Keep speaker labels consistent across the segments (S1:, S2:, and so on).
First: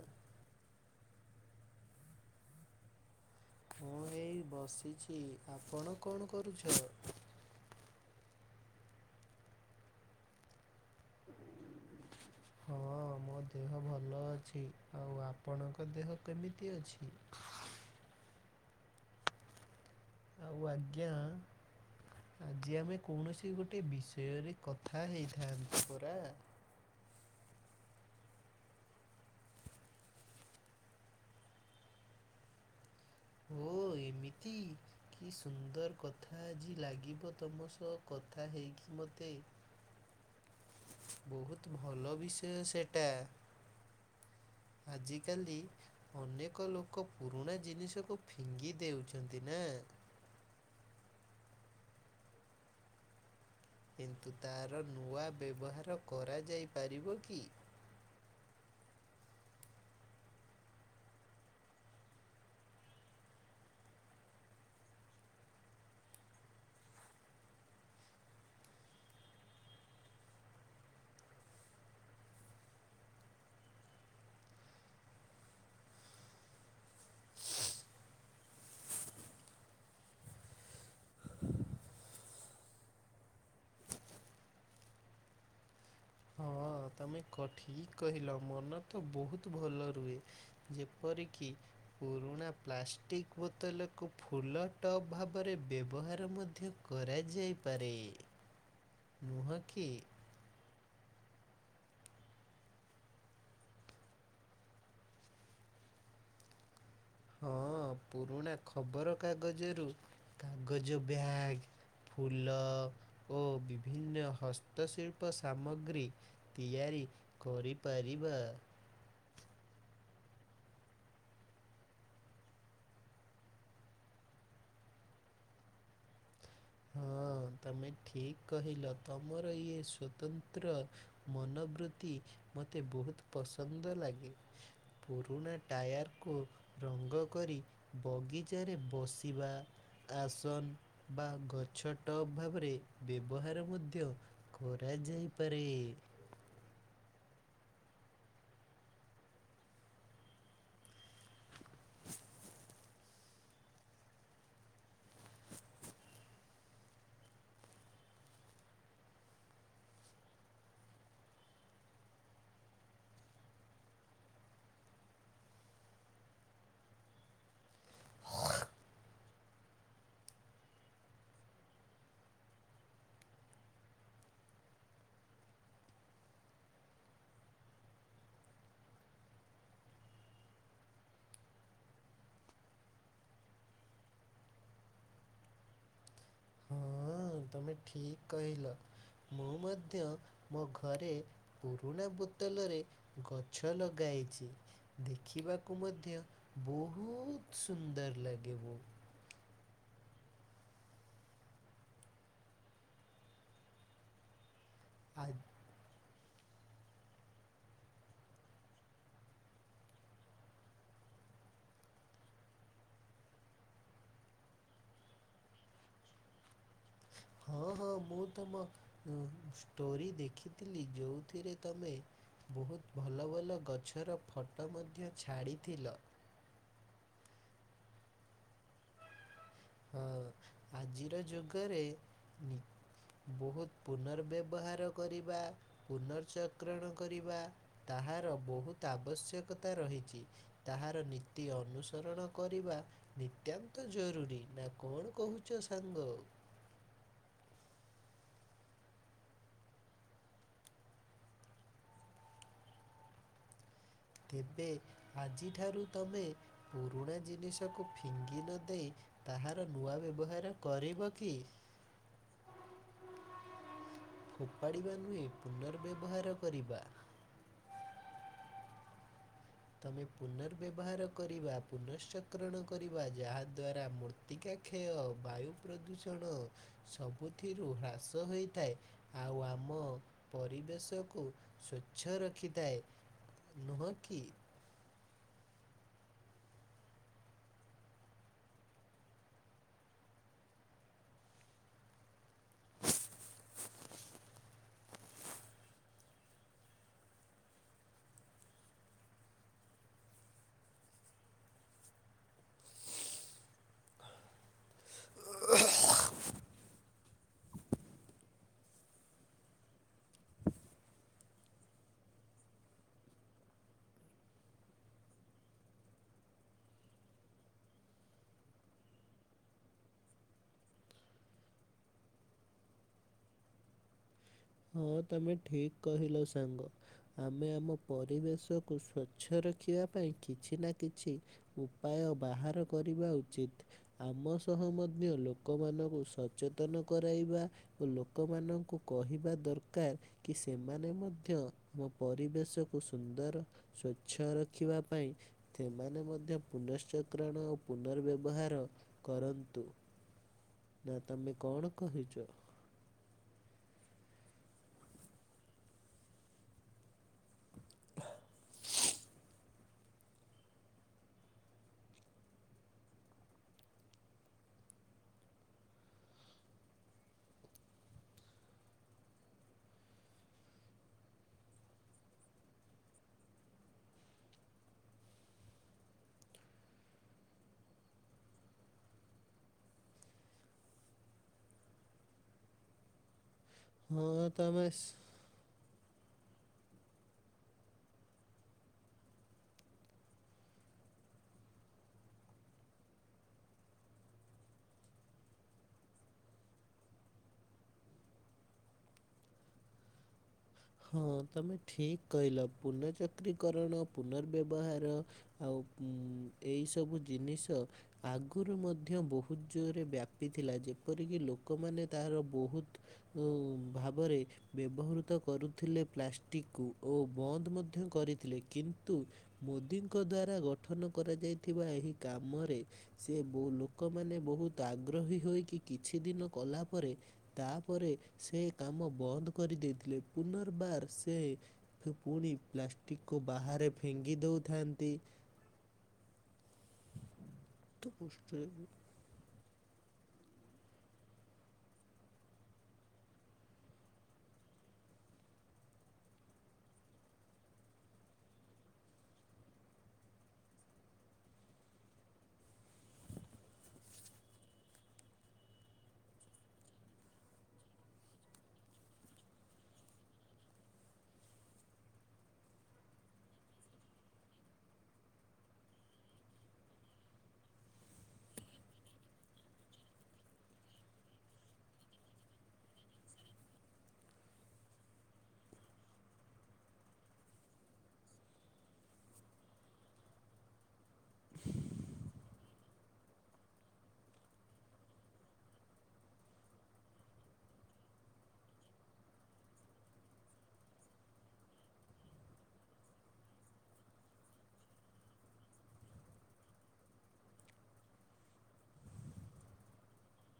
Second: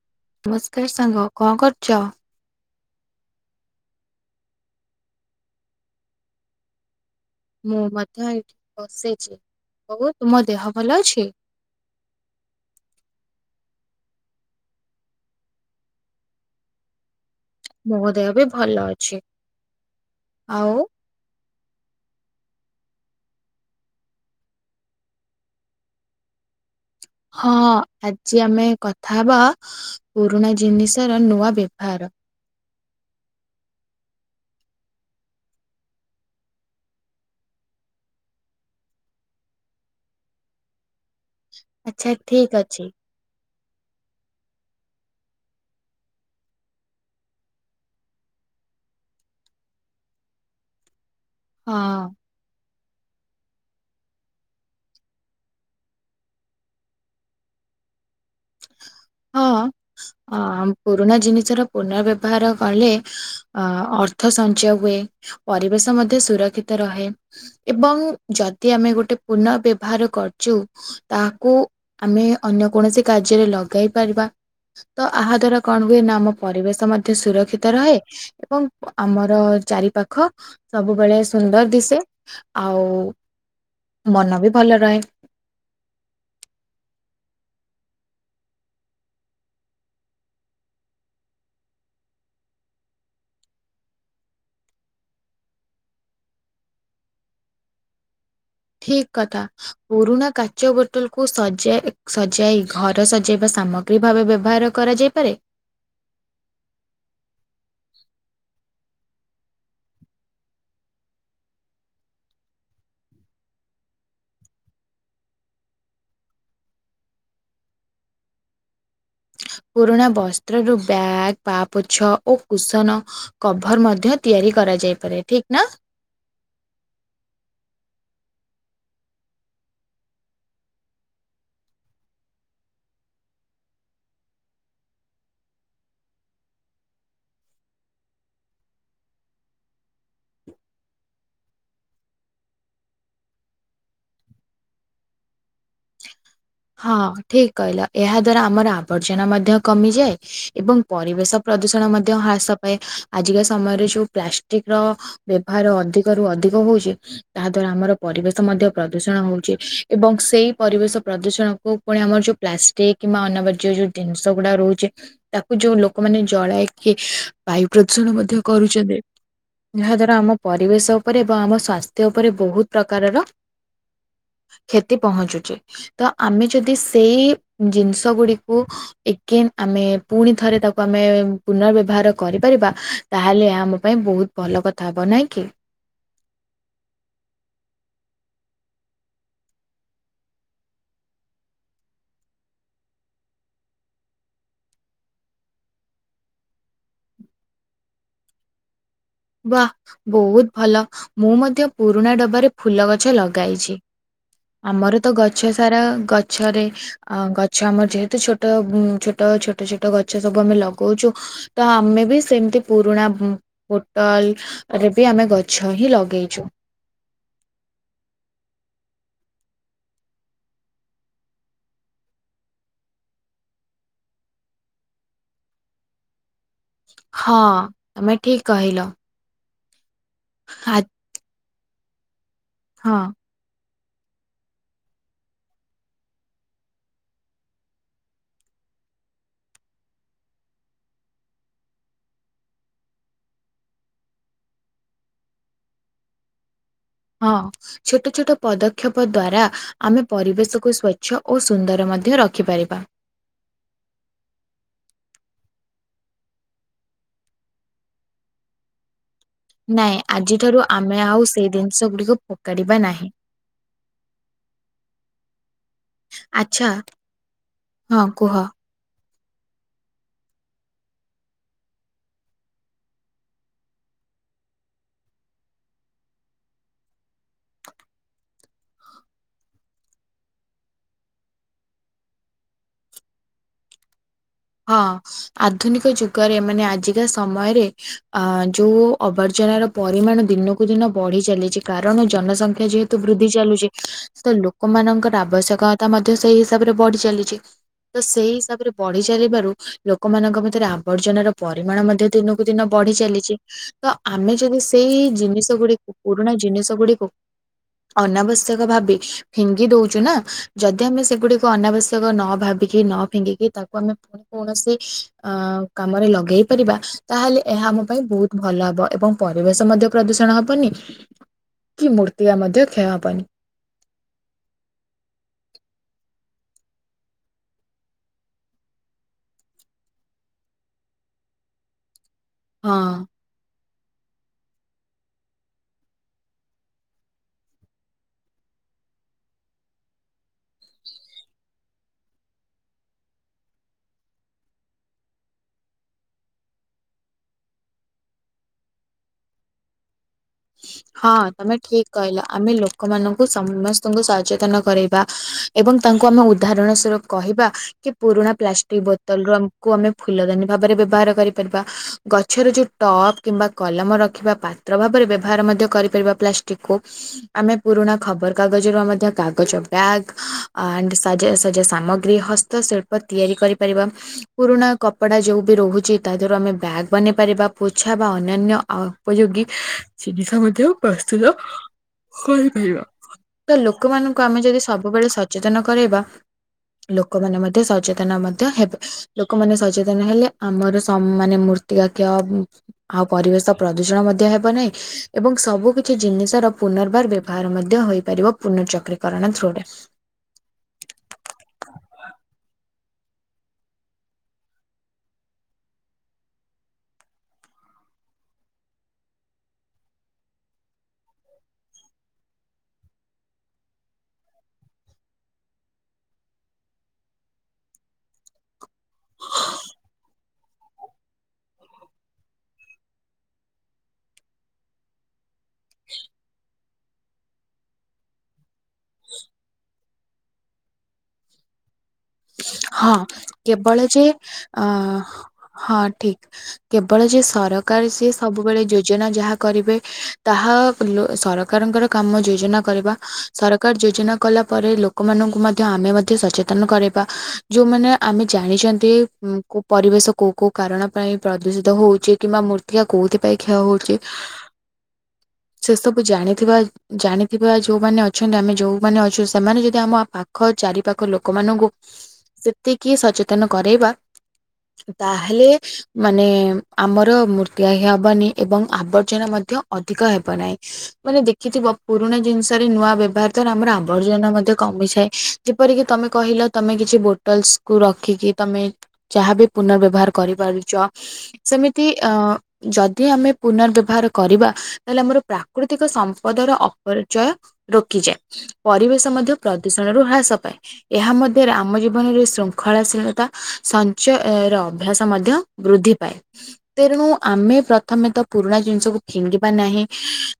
S1: ହ
S2: ନମସ୍କାର ସାଙ୍ଗ କଣ କରୁଛ?
S1: ମୁଁ ଏଇ ବସିଛି ଆପଣ କଣ କରୁଛ?
S2: ମୁଁ ମଧ୍ୟ ଏଇଠି ବସେଇଛି [unintelligible] ତୁମ ଦେହ ଭଲ ଅଛି?
S1: ହଁ ମୋ ଦେହ ଭଲ ଅଛି। ଆଉ ଆପଣଙ୍କ ଦେହ କେମିତି ଅଛି?
S2: ମୋ ଦେହ ବି ଭଲ ଅଛି।
S1: ଆଉ ଆଜ୍ଞା ଆଜି ଆମେ କୌଣସି ଗୋଟେ ବିଷୟରେ କଥା ହେଇଥାନ୍ତେ ପରା?
S2: ହଁ-ଅ-ଅ ଆଜି ଆମେ କଥା ହବା ପୁରୁଣା ଜିନିଷ ର ନୂଆ ବ୍ୟବହାର।
S1: ଓ ଏମିତି। କି ସୁନ୍ଦର କଥା ଆଜି ଲାଗିବ ତମ ସହ କଥା ହେଇକି ମୋତେ। ବହୁତ
S2: ଆଚ୍ଛା
S1: ଭଲ
S2: ଠିକ୍
S1: ବିଷୟ
S2: ଅଛି।
S1: ସେଟା। ଆଜିକାଲି ଅନେକ ଲୋକ ପୁରୁଣା ଜିନିଷକୁ ଫିଙ୍ଗି ଦେଉଛନ୍ତି ନା?
S2: ହଁ।
S1: କିନ୍ତୁ ତାର ନୂଆ ବ୍ୟବହାର କରାଯାଇପାରିବ କି?
S2: ହଁ-ଅ-ଅ ଅ-ଅ ପୁରୁଣା ଜିନିଷ ର ପୁର୍ନବ୍ୟବହାର କଲେ ଅ ଅର୍ଥ ସଞ୍ଚୟ ହୁଏ ପରିବେଶ ମଧ୍ୟ ସୁରକ୍ଷିତ ରହେ। ଏବଂ ଯଦି ଆମେ ଗୋଟେ ପୁନବେବହାର କରୁଛୁ ତାହାକୁ ଆମେ ଅନ୍ୟ କୌଣସି କାର୍ଯ୍ୟରେ ଲଗାଇ ପାରିବା। ତ ଆହା ଦ୍ଵାରା କଣ ହୁଏ ନା ଆମ ପରିବେଶ ମଧ୍ୟ ସୁରକ୍ଷିତ ରହେ। ଏବଂ ଆମର ଚାରିପାଖ ସବୁବେଳେ ସୁନ୍ଦର ଦିଶେ। ଆଉ ମନ ବି ଭଲ ରହେ।
S1: ହଁ ତମେ ଏକ ଠିକ କହିଲ ମନ ତ ବହୁତ ଭଲ ରୁହେ। ଯେପରିକି ପୁରୁଣା ପ୍ଲାଷ୍ଟିକ୍ ବୋତଲକୁ ଫୁଲ ଟପ୍ ଭାବରେ ବ୍ୟବହାର ମଧ୍ୟ କରାଯାଇ ପାରେ।
S2: ଠିକ କଥା ପୁରୁଣା କା ଚୋ ବୋଟଲକୁ ସଜା ସଜାଇ ଘର ସଜାଇବା ସାମଗ୍ରୀ ଭାବେ ବ୍ୟବହାର କରାଯାଇପାରେ?
S1: ହଁ ପୁରୁଣା ଖବରକାଗଜରୁ କାଗଜ ବ୍ୟାଗ୍। ଫୁଲ ଓ ବିଭିନ୍ନ ହସ୍ତଶିଳ୍ପ ସାମଗ୍ରୀ ତିଆରି କରି ପାରିବା।
S2: ପୁରୁଣା ବସ୍ତ୍ର ରୁ ବ୍ୟାଗ ପା ପୋଛ ଓ କୁସନ କଭର ମଧ୍ୟ ତିଆରି କରାଯାଇପାରେ ଠିକ୍ ନା?
S1: ହଁ ତମେ ଠିକ କହିଲ ତମର ଇଏ ସ୍ଵତନ୍ତ୍ର ମନୋବୃତ୍ତି ମୋତେ ବହୁତ ପସନ୍ଦ ଲାଗେ। ପୁରୁଣା ଟାୟାରକୁ ରଙ୍ଗ କରି ବଗିଚାରେ ବସିବା ଆସନ ବା ଗ ଗଛ ଟପ୍ ଭାବରେ ବ୍ୟବହାର ମଧ୍ୟ କରାଯାଇପାରେ।
S2: ହଁ ଠିକ କହିଲ ଏହା ଦ୍ଵାରା ଆମର ଆବର୍ଜନା ମଧ୍ୟ କମିଯାଏ ଏବଂ ପରିବେଶ ପ୍ରଦୂଷଣ ମଧ୍ୟ ହ୍ରାସ ପାଏ ଆଜିକା ସମୟରେ ଯୋଉ ପ୍ଲାଷ୍ଟିକ ର ବ୍ୟବହାର ଅଧିକରୁୁ ଅଧିକ ହଉଚି ତାହା ଦ୍ଵାରା ଆମର ପରିବେଶ ମଧ୍ୟ ପ୍ରଦୂଷଣ ହଉଚି ଏବଂ ସେଇ ପରିବେଶ ପ୍ରଦୂ ଜଣଙ୍କୁ ପୁଣି ଆମର ଯୋଉ ପ୍ଲାଷ୍ଟିକ କିମ୍ବା ଅନାବାଜ୍ୟ ଯୋଉ ଜିନିଷ ଗୁଡା ରହୁଚି। ତାକୁ ଯୋଉ ଲୋକମାନେ ଜଳାଇକି ବାୟୁ ପ୍ରଦୂଷଣ ମଧ୍ୟ କରୁଚନ୍ତି। ଯାହା ଦ୍ଵାରା ଆମ ପରିବେଶ ଉପରେ ବା ଆମ ସ୍ଵାସ୍ଥ୍ୟ ଉପରେ ବହୁତ ପ୍ରକାରର କ୍ଷତି ପହଁଞ୍ଚୁଚି, ତ ଆମେ ଯଦି ସେଇ ଜିନିଷ ଗୁଡିକୁ ଏଗେନ୍ ଆମେ ପୁଣି ଥରେ ତାକୁ ଆମେ ପୁନଃବ୍ୟବହାର କରିପାରିବା। ତାହେଲେ ଏହା ଆମ ପାଇଁ ବହୁତ ଭଲ କଥା ହେବ ନାଇଁ କି?
S1: ହଁ ତମେ ଠିକ କହିଲ, ମୁଁ ମଧ୍ୟ ମୋ ଘରେ ପୁରୁଣା ବୋତଲରେ ଗଛ ଲଗାଇଚି। ଦେଖିବାକୁ ମଧ୍ୟ ବହୁତ ସୁନ୍ଦର ଲାଗିବୋ।
S2: ୱା ବହୁତ ଭଲ, ମୁଁ ମଧ୍ୟ ପୁରୁଣା ଡବାରେ ଫୁଲ ଗଛ ଲଗାଇଛି। ଆମର ତ
S1: ଆ
S2: ଗଛ ସାରା ଗଛରେ ଆ ଗଛ ଆମର ଯେହେତୁ ଛୋଟ ଉଁ ଛୋଟ ଛୋଟ ଛୋଟ ଗଛ ସବୁ ଆମେ ଲଗଉଛୁ। ତ ଆମେ ବି ସେମିତି ପୁରୁଣା ଉଁ। ବଟଲ ରେ ବି ଆମେ ଗଛ ହିଁ ଲଗେଇଛୁ।
S1: ହଁ ହଁ ମୁଁ ତମ ଉଁ ଷ୍ଟୋରି ଦେଖିଥିଲି ଯୋଉଥିରେ ତମେ ବହୁତ ଭଲ ଭଲ ଗଛର ଫଟୋ ମଧ୍ୟ ଛାଡ଼ିଥିଲ।
S2: ହଁ ତମେ ଠିକ କହିଲ।
S1: ହଁ
S2: ହା
S1: ଆଜିର ଯୁଗରେ ନି
S2: ହଁ।
S1: ବହୁତ ପୁନର୍ବ୍ୟବହାର କରିବା ପୁନର୍ଚକ୍ରଣ କରିବା। ତାହାର ବହୁତ ଆବଶ୍ୟକତା ରହିଚି। ତାହାର ନୀତି ଅନୁସରଣ କରିବା ନିତ୍ୟାନ୍ତ ଜରୁରୀ। ନା କଣ କହୁଚ ସାଙ୍ଗ?
S2: ହଁ। ଛୋଟ ଛୋଟ ପଦକ୍ଷେପ ଦ୍ଵାରା ଆମେ ପରିବେଶକୁ ସ୍ଵଚ୍ଛ ଓ ସୁନ୍ଦର ମଧ୍ୟ ରଖିପାରିବା।
S1: ତେବେ ଆଜିଠାରୁ ତମେ ପୁରୁଣା ଜିନିଷକୁ ଫିଙ୍ଗି ନ ଦେ
S2: ନାଇଁ ଆଜିଠାରୁ ଆମେ ଆଉ
S1: କି?
S2: ସେଇ ଜିନିଷ ଗୁଡିକୁ ଫୋକାଡିବା ନାହିଁ।
S1: ଖୋପାଡ଼ିବା ନୁହେଁ ପୁନର୍ବ୍ୟବହାର
S2: ଆଚ୍ଛା
S1: କରିବା।
S2: ହଁ କୁହ।
S1: ତମେ ପୁନର୍ବ୍ୟବହାର କରିବା ପୁନଶ୍ଚକ୍ରଣ କରିବା ଯାହାଦ୍ଵାରା ମୃ ତିକା କ୍ଷୟ ବାୟୁ ପ୍ରଦୂଷଣ ସବୁଥିରୁ ହ୍ରାସ ହୋଇଥାଏ। ଆଉ ଆମ ପରିବେଶକୁ ସ୍ବଚ୍ଛ ରଖିଥାଏ। ନୁହଁ କି?
S2: ହଁ ଆଧୁନିକ ଯୁଗରେ ମାନେ ଆଜିକା ସମୟରେ। ଆ ଯୋଉ ଅବାର୍ଜନାର ପରିମାଣ ଦିନକୁ ଦିନ ବଢି ଚାଲିଚି କାରଣ ଜନସଂଖ୍ୟା ଯେ ତ ବୃଦ୍ଧି ଚାଲୁଚି ତ ଲୋକମାନଙ୍କର ଆବଶ୍ୟକତା ମଧ୍ୟ ସେଇ ହିସାବରେ ବଢି ଚାଲିଚି। ତ ସେଇ ହିସାବରେ ବ ବଢି ଚାଲିବାରୁ ଲୋକମାନଙ୍କ ଭିତରେ ଆବର୍ଜନାର ପରିମାଣ ମଧ୍ୟ ଦିନକୁ ଦିନ ବଢି ଚାଲିଚି। ତ ଆମେ ଯଦି ସେଇ ଜିନିଷ ଗୁଡିକୁ ପୁରୁଣା ଜିନିଷ ଗୁଡିକୁ। ଅନାବଶ୍ୟକ ଭାବି ଫିଙ୍ଗି ଦଉଚୁ ନା ଯଦି ଆମେ ସେଗୁଡିକୁ ଅନାବଶ୍ୟକ ନ ଭାବି। କି ନ ଫିଙ୍ଗିକି ତାକୁ ଆମେ ପୁଣି କୌଣସି ଆ କାମରେ ଲଗେଇ ପାରିବା ତାହେଲେ ଏହା ଆମ ପାଇଁ ବହୁ ଭଲ ହେବ ଏବଂ ପରିବେଶ ମଧ୍ୟ ପ୍ରଦୂଷଣ ହବନି।
S1: [inaudible]
S2: କି ମୂର୍ତ୍ତିକା ମଧ୍ୟ କ୍ଷୟ ହେବନି।
S1: ହଁ ତମେ ଠିକ୍ କହିଲ ସାଙ୍ଗ। ଆମେ ଆମ ପରିବେଶକୁ ସ୍ଵଚ୍ଛ ରଖିବା ପାଇଁ କିଛି ନା କିଛି। ଉପାୟ ବାହାର
S2: ହଁ।
S1: କରିବା ଉଚିତ। ଆମ ସହ ମଧ୍ୟ ଲୋକମାନଙ୍କୁ ସଚେତନ କରାଇବା। ଓ ଲୋକମାନଙ୍କୁ କହିବା। ଦରକାର କି ସେମାନେ ମଧ୍ୟ ଆମ ପରିବେଶକୁ ସୁନ୍ଦର। ସ୍ଵଚ୍ଛ ରଖିବା ପାଇଁ। ସେମାନେ ମଧ୍ୟ ପୁନଶ୍ଚକ୍ରଣ ଓ ପୁନର୍ବ୍ୟବହାର। କରନ୍ତୁ। ନା
S2: ହଁ ତମେ
S1: କଣ
S2: ଠିକ୍
S1: କହିଛ?
S2: କହିଲ ଆମେ ଲୋ କମାନଙ୍କୁ ସମସ୍ତଙ୍କୁ ସଚେତନ କରେଇବା ଏବଂ ତାଙ୍କୁ ଆମ ଉଦାହରଣ ସ୍ଵ କହିବା କି ପୁରୁଣା ପ୍ଲାଷ୍ଟିକ ବୋତଲ ର କୁ ଆମେ ଫୁଲଦାନୀ ଭାବରେ ବ୍ୟବହାର କରିପାରିବା ଗଛରେ ଯୋଉ ଟପ କିମ୍ବା କଲମ ରଖିବା ପା ତ୍ର ଭାବରେ ବ୍ୟବହାର ମଧ୍ୟ କରିପାରିବା ପ୍ଲାଷ୍ଟିକ୍ କୁ। ଆମେ ପୁରୁଣା ଖବର କାଗଜରୁ ଆ ମଧ୍ୟ କାଗଜ ବ୍ୟାଗ୍ ଆଣ୍ଡ ସାଜ ସଜା ସାମଗ୍ରୀ ହ ତ ଶିଳ୍ପ ତିଆରି କରିପାରିବା। ପୁରୁଣା କପଡ଼ା ଯୋଉ ବି ରହୁଛି ତା ଧୀଅରୁ ଆମେ ବ୍ୟାଗ୍ ବନେଇ ପାରିବା ପୋଛା ବା ଅନ୍ୟାନ୍ୟ ଆ ଉପଯୋଗୀ ଜିନିଷ ମଧ୍ୟ ପ୍ରସ୍ତୁତ କରିପାରିବା। ତ ଲୋକମାନଙ୍କୁ
S1: ହଁ
S2: ଆମେ ଯଦି
S1: ତମେ
S2: ସବୁବେଳେ ସଚେତନ କରେଇବା ଲୋକମାନେ ମଧ୍ୟ ସଚେତନ ମଧ୍ୟ ହେବେ ଲୋକମାନେ ସଚେତନ ହେଲେ ଆମର ସମୁ ମାନେ ସମୃ ମୃତ୍ତିକା କ୍ଷୟ ଆଉ ପରିବେଶ ପ୍ରଦୂଷଣ ମଧ୍ୟ ହେବନାହିଁ ଏବଂ ସବୁ କିଛି ଜିନିଷର ପୁନର୍ବାର ବ୍ୟବହାର ମଧ୍ୟ ହୋଇପାରିବ ପୁନଃଚକ୍ରିକରଣ ଥ୍ରୁରେ।
S1: ହଁ ତମେ ଠିକ୍ କହିଲ ପୁନଃଚକ୍ରିକରଣ ପୁନର୍ବ୍ୟବହାର ଆଉ ଉଁ ଏଇ ସବୁ ଜିନିଷ ଆଗରୁ ମଧ୍ୟ ବହୁତ୍ ଜୋରେ ବ୍ୟାପିଥିଲା ଯେପରିକି ଲୋକମାନେ ତାହାର ବହୁତ୍ ଉଁ ଭାବରେ ବ୍ୟବହୃତ କରୁଥିଲେ ପ୍ଲାଷ୍ଟିକ୍ କୁ ଓ ବନ୍ଦ ମଧ୍ୟ କରିଥିଲେ କିନ୍ତୁ ମୋଦିଙ୍କ ଦ୍ଵାରା ଗଠନ କରାଯାଇଥିବା ଏହି କାମରେ ସେ ବ ଲୋକମାନେ ବହୁତ୍ ଆଗ୍ରହୀ ହୋଇକି କିଛି ଦିନ କଲା ପରେ ତାପରେ ସେ କାମ ବନ୍ଦ କରି ଦେଇେଥିଲେ ପୁନର୍ବାର ସେ ଫୁ ପୁଣି
S2: ହଁ
S1: ପ୍ଲାଷ୍ଟିକକୁ ବାହାରେ
S2: କେବଳ ଯେ
S1: ଫିଙ୍ଗି ଦେଉଥାନ୍ତି
S2: କେବଳଯେ ସରକାର
S1: ତ
S2: ସିଏ
S1: ପୋଷ୍ଟରେ
S2: ସବୁବେଳେ ଯୋ ଯୋଜନା ଯାହା କରିବେ ତାହା ଲୋ ସରକାରଙ୍କର କାମ ଯୋଜନା କରିବା ସରକାର ଯୋଜନା କଲା ପରେ ଲୋକମାନଙ୍କୁ ମଧ୍ୟ ଆମେ ମଧ୍ୟ ସଚେତନ କରେଇ ବା ଯୋଉମାନେ ଆମେ ଜାଣିଚନ୍ତି ପରିବେଶ କୋଉ କୋଉ କାରଣ ପାଇଁ ପ୍ରଦୂଷିତ ହଉଚି କିମ୍ବା ମୂର୍ତ୍ତିକା କୋଉଥିପାଇଁ କ୍ଷୟ ହଉଚି
S1: [inaudible]
S2: ସେ ସବୁ ଜାଣିଥିବା ଜାଣିଥିବା ଯୋଉମାନେ ଅଛନ୍ତି ଆମେ ଯୋଉମାନେ ଅଛୁ ସେମାନେ ଯଦି ଆମ ପାଖ ଚାରି ପାଖ ଲୋକମାନଙ୍କୁ ସେତିକି ସଚେତନ କରେଇବା ତାହେଲେ ମାନେ ଆମର ମୂର୍ତ୍ତିକା କ୍ଷୟ ହବନି ଏବଂ ଆବର୍ଜନା ମଧ୍ୟ ଅଧିକ ହେବ ନାହିଁ। ମାନେ ଦେଖିଥିବ ପୁରୁଣା ଜିନିଷରେ ନୂଆ ବ୍ୟବହାର ଦ୍ୱାରା ଆମର ଆବର୍ଜନା ମଧ୍ୟ କମିଯାଏ ଯେପରିକି ତମେ କହିଲ ତମେ କିଛି ବୋଟଲସକୁୁ ରଖିକି ତମେ ଯାହାବି ପୁନଃର ବ୍ୟବହାର କରିପାରୁଚ ସେମିତି ଅ ଯଦି ଆମେ ମୁନଃ ବ୍ୟବହାର କରିବା ତାହେଲେ ଆମର ପ୍ରାକୃତିକ ସମ୍ପଦର ଅପରିଚୟ ରୋକିଯାଏ ପରିବେଶ ମଧ୍ୟ ପ୍ରଦୂଷଣରୁ ହ୍ରାସ ପାଏ ଏହା ମ ଆମ ଜୀବନରେ ଶୃଙ୍ଖଳାଶୀଳତା ସଞ୍ଚୟ ର ଅଭ୍ୟାସ ମଧ୍ୟ ବୃଦ୍ଧି ପାଏ। ତେଣୁ ଆମେ ପ୍ରଥମେତ ପୁରୁଣା ଜିନିଷକୁ ଫିଙ୍ଗିବା ନାହିଁ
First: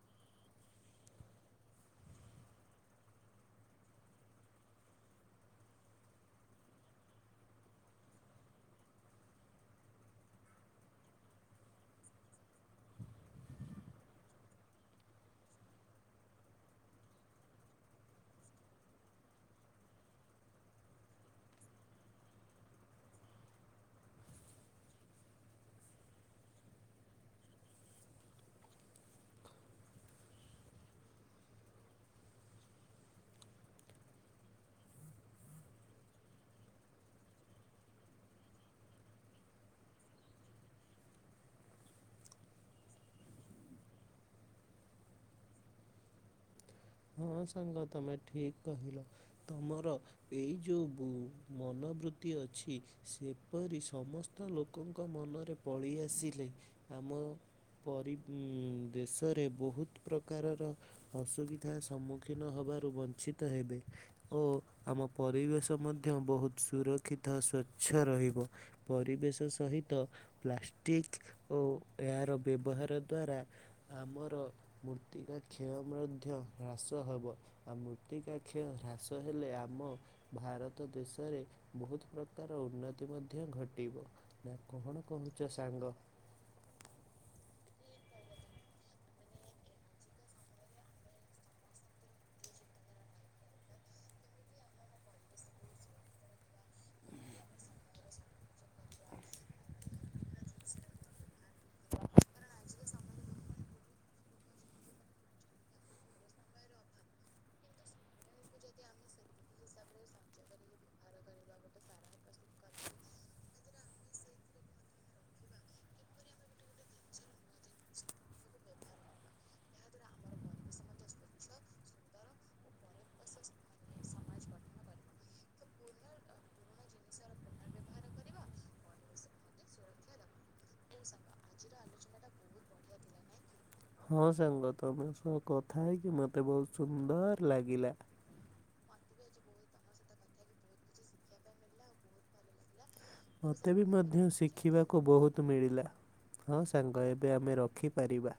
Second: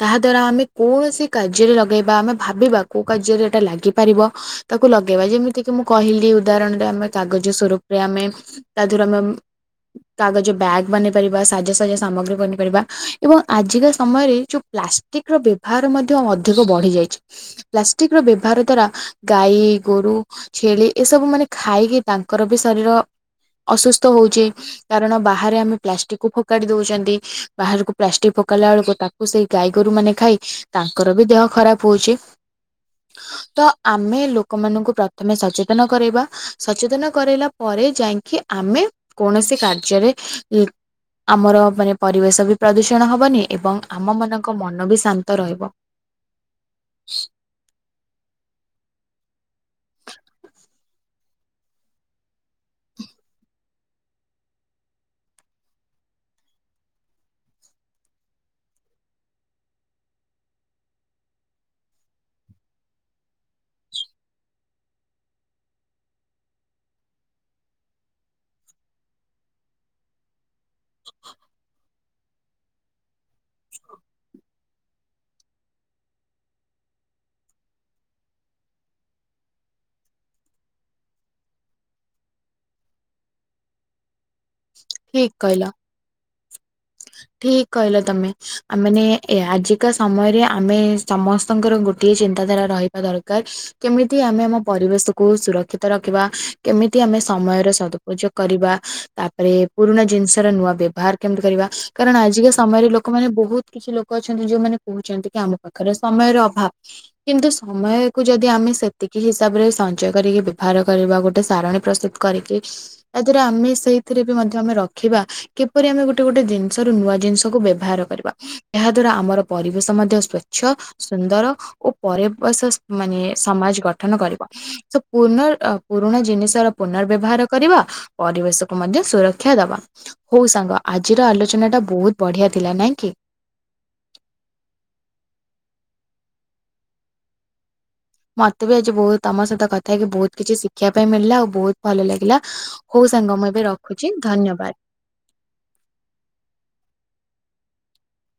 S2: ତାହା ଦ୍ଵାରା ଆମେ କୌଣସି କାର୍ଯ୍ୟରେ ଲଗେଇବା ଆମେ ଭାବିବା କୋଉ କାର୍ଯ୍ୟରେ ଏଟା ଲାଗିପାରିବ ତାକୁ ଲଗେଇବା ଯେମି ଏତିକି ମୁଁ କହିଲି ଉଦାହରଣରେ ଆମେ କାଗଜ ସ୍ଵରୂପରେ ଆମେ ତାଦେହରୁ ଆମେ କାଗଜ ବ୍ୟାଗ୍ ବନେଇ ପାରିବା ସାଜାସଜ ସାମଗ୍ରୀ ବନେଇ ପାରିବା ଏବଂ ଆଜିକା ସମୟରେ ଯୋ ପ୍ଲାଷ୍ଟିକିର ବ୍ୟବହାର ମଧ୍ୟ ଅଧିକ ବଢି ଯାଇଚି ପ୍ଲାଷ୍ଟିକର ବ୍ୟବହାର ଦ୍ଵାରା ଗାଈ ଗୋରୁ ଛେଳି ଏସବୁ ମାନେ ଖାଇକି ତାଙ୍କରବି ଶରୀର ଅସୁସ୍ଥ ହଉଚି କାରଣ ବାହାରେ ଆମେ ପ୍ଲାଷ୍ଟିକକୁ ଫୋପାଡ଼ି ଦଉଚନ୍ତି ବାହାରକୁ ପ୍ଲାଷ୍ଟିକ ଫୋକାଡ଼ିଲା ବେଳକୁ ତାକୁ କୁ ସେଇ ଗାଈ ଗୋରୁ ମାନେ ଖାଇ ତାଙ୍କରବି ଦେହ ଖରାପ୍ ହଉଚି।
S1: [inaudible]
S2: ତ ଆମେ ଲୋକମାନଙ୍କୁ ପ୍ର ତମେ ସଚେତନ କରାଇବା ସଚେତନ କରାଇଲା ପରେ ଯାଇକି ଆମେ କୌଣସି କାର୍ଯ୍ୟରେ ଇଁ ଆମର ମାନେ ପରିବେଶବି ପ୍ରଦୂଷଣ ହବନି ଏବଂ ଆମ ମାନଙ୍କ ମନବି ଶାନ୍ତ ରହିବ।
S1: ହଁ ସାଙ୍ଗ ତମେ ଠିକ୍ କହିଲ ତମର ଏଇ ଯୋଉ ବୋଉ ମନୋବୃତ୍ତି ଅଛି। ସେପରି ସମସ୍ତ ଲୋକଙ୍କ ମନରେ ପଳେଇ ଆସିଲେ ଆମ ପରି ଉଁମ୍ ବେଶରେ ବୋହୁତ ପ୍ରକାରର ଅସୁବି ଧା ସମ୍ମୁଖୀନ ହବାରୁ ବଞ୍ଚିତ ହେବେ। ଓ ଆମ ପରିବେଶ ମଧ୍ୟ ବୋହୁତ ସୁରକ୍ଷିତ ସ୍ୱଚ୍ଛ ରହିବ। ପରିବେଶ ସହିତ ପ୍ଲାଷ୍ଟିକ ଓ ଏହାର ବ୍ୟବହାର ଦ୍ଵାରା ଆମର ମୂର୍ତ୍ତିକା କ୍ଷୟ ମଧ୍ୟ ହ୍ରାସ ହବ ଆ ମୃତ୍ତିକା କ୍ଷୟ ହ୍ରାସ ହେଲେ ଆମ ଭାରତ ଦେଶରେ ବହୁତ ପ୍ରକାର ଉନ୍ନତି ମଧ୍ୟ ଘଟିବ। ନା କହଣ କହୁଛ ସାଙ୍ଗ?
S2: ଠିକ୍ କହିଲ ତମେ ଆମ୍ ମାନେ ଏ ଆଜିକା ସମୟରେ ଆମେ ସମସ୍ତଙ୍କର ଗୋଟିଏ ଚିନ୍ତାଧାରା ରହିବା ଦରକାର। କେମିତି ଆମେ ଆମ ପରିବେଶକୁ ସୁରକ୍ଷିତ ରଖିବା କେମିତି ଆମେ ସମୟରେ ସଦ୍ ଉପଯୋଗ୍ କରିବା ତାପରେ ପୁରୁଣା ଜିନିଷ ର ନୂଆ ବ୍ୟବହାର କେମିତି କରିବା କାରଣ ଆଜିକା ସମୟରେ ଲୋକମାନେ ବୋହୁତ କିଛି ଲୋକ ଅଛନ୍ତି ଯୋଉମାନେ କହୁଛନ୍ତି କି ଆମ ପାଖରେ ସମୟର ଅଭାବ। କିନ୍ତୁ ସମୟକୁ ଯଦି ଆମେ ସେତିକି ହିସାବରେ ସଞ୍ଚୟ କରିକି ବ୍ୟବହାର କରିବା ଗୋଟେ ସାରଣୀ ପ୍ରସ୍ତୁତ୍ କରିକି ତା ଦ୍ଵାରା ଆମେ ସେଇଥିରେ ବି ମଧ୍ୟ ଜ ଆମେ ରଖିବା କିପରି ଆମେ ଗୋଟେ ଗୋଟେ ଜିନିଷ ର ନୂଆ ଜିନିଷକୁ ବ୍ୟବହାର କରିବା। ଏହା ଦ୍ଵାରା ଆମର ପରିବେଶ ମଧ୍ୟ ସ୍ଵଚ୍ଛ ସୁନ୍ଦର ଓ ପରେ ବେସସ୍ ମାନେ ସମାଜ ଗଠନ କରିବ ସ ପୁନର ଅ ପୁରୁଣା ଜିନିଷର ପୁନର ବ୍ୟବହାର କରିବ ପରିବେଶକୁ ମଧ୍ୟ ସୁର କକ୍ଷା ଦବା ହଉ ସାଙ୍ଗ ଆଜିର ଆଲୋଚନାଟା ବୋହୁତ ବଢ଼ିଆ ଥିଲା ନାଇଁ କି?
S1: ହଁ ସାଙ୍ଗ ତମ ସହ କଥା ହେଇକି ମତେ ବୋହୁତ ସୁନ୍ଦର ଲାଗିଲା।
S2: ମତେ ବି ଆଜି ବୋହୁତ ତମ ସହିତ କଥା ହେଇକି ବୋହୁତ କିଛି ଶିଖିବା ପାଇଁ ମିଳିଲା ଆଉ ବୋହୁତ ଭଲ ଲାଗିଲା। ହୋଉ ସାଙ୍ଗ ମୁଁ ଏବେ ରଖୁଛି ଧନ୍ୟବାଦ।
S1: କୁ ବୋହୁତ ମିଳିଲା ହଁ ସାଙ୍ଗ ଏବେ ଆମେ ରଖିପାରିବା।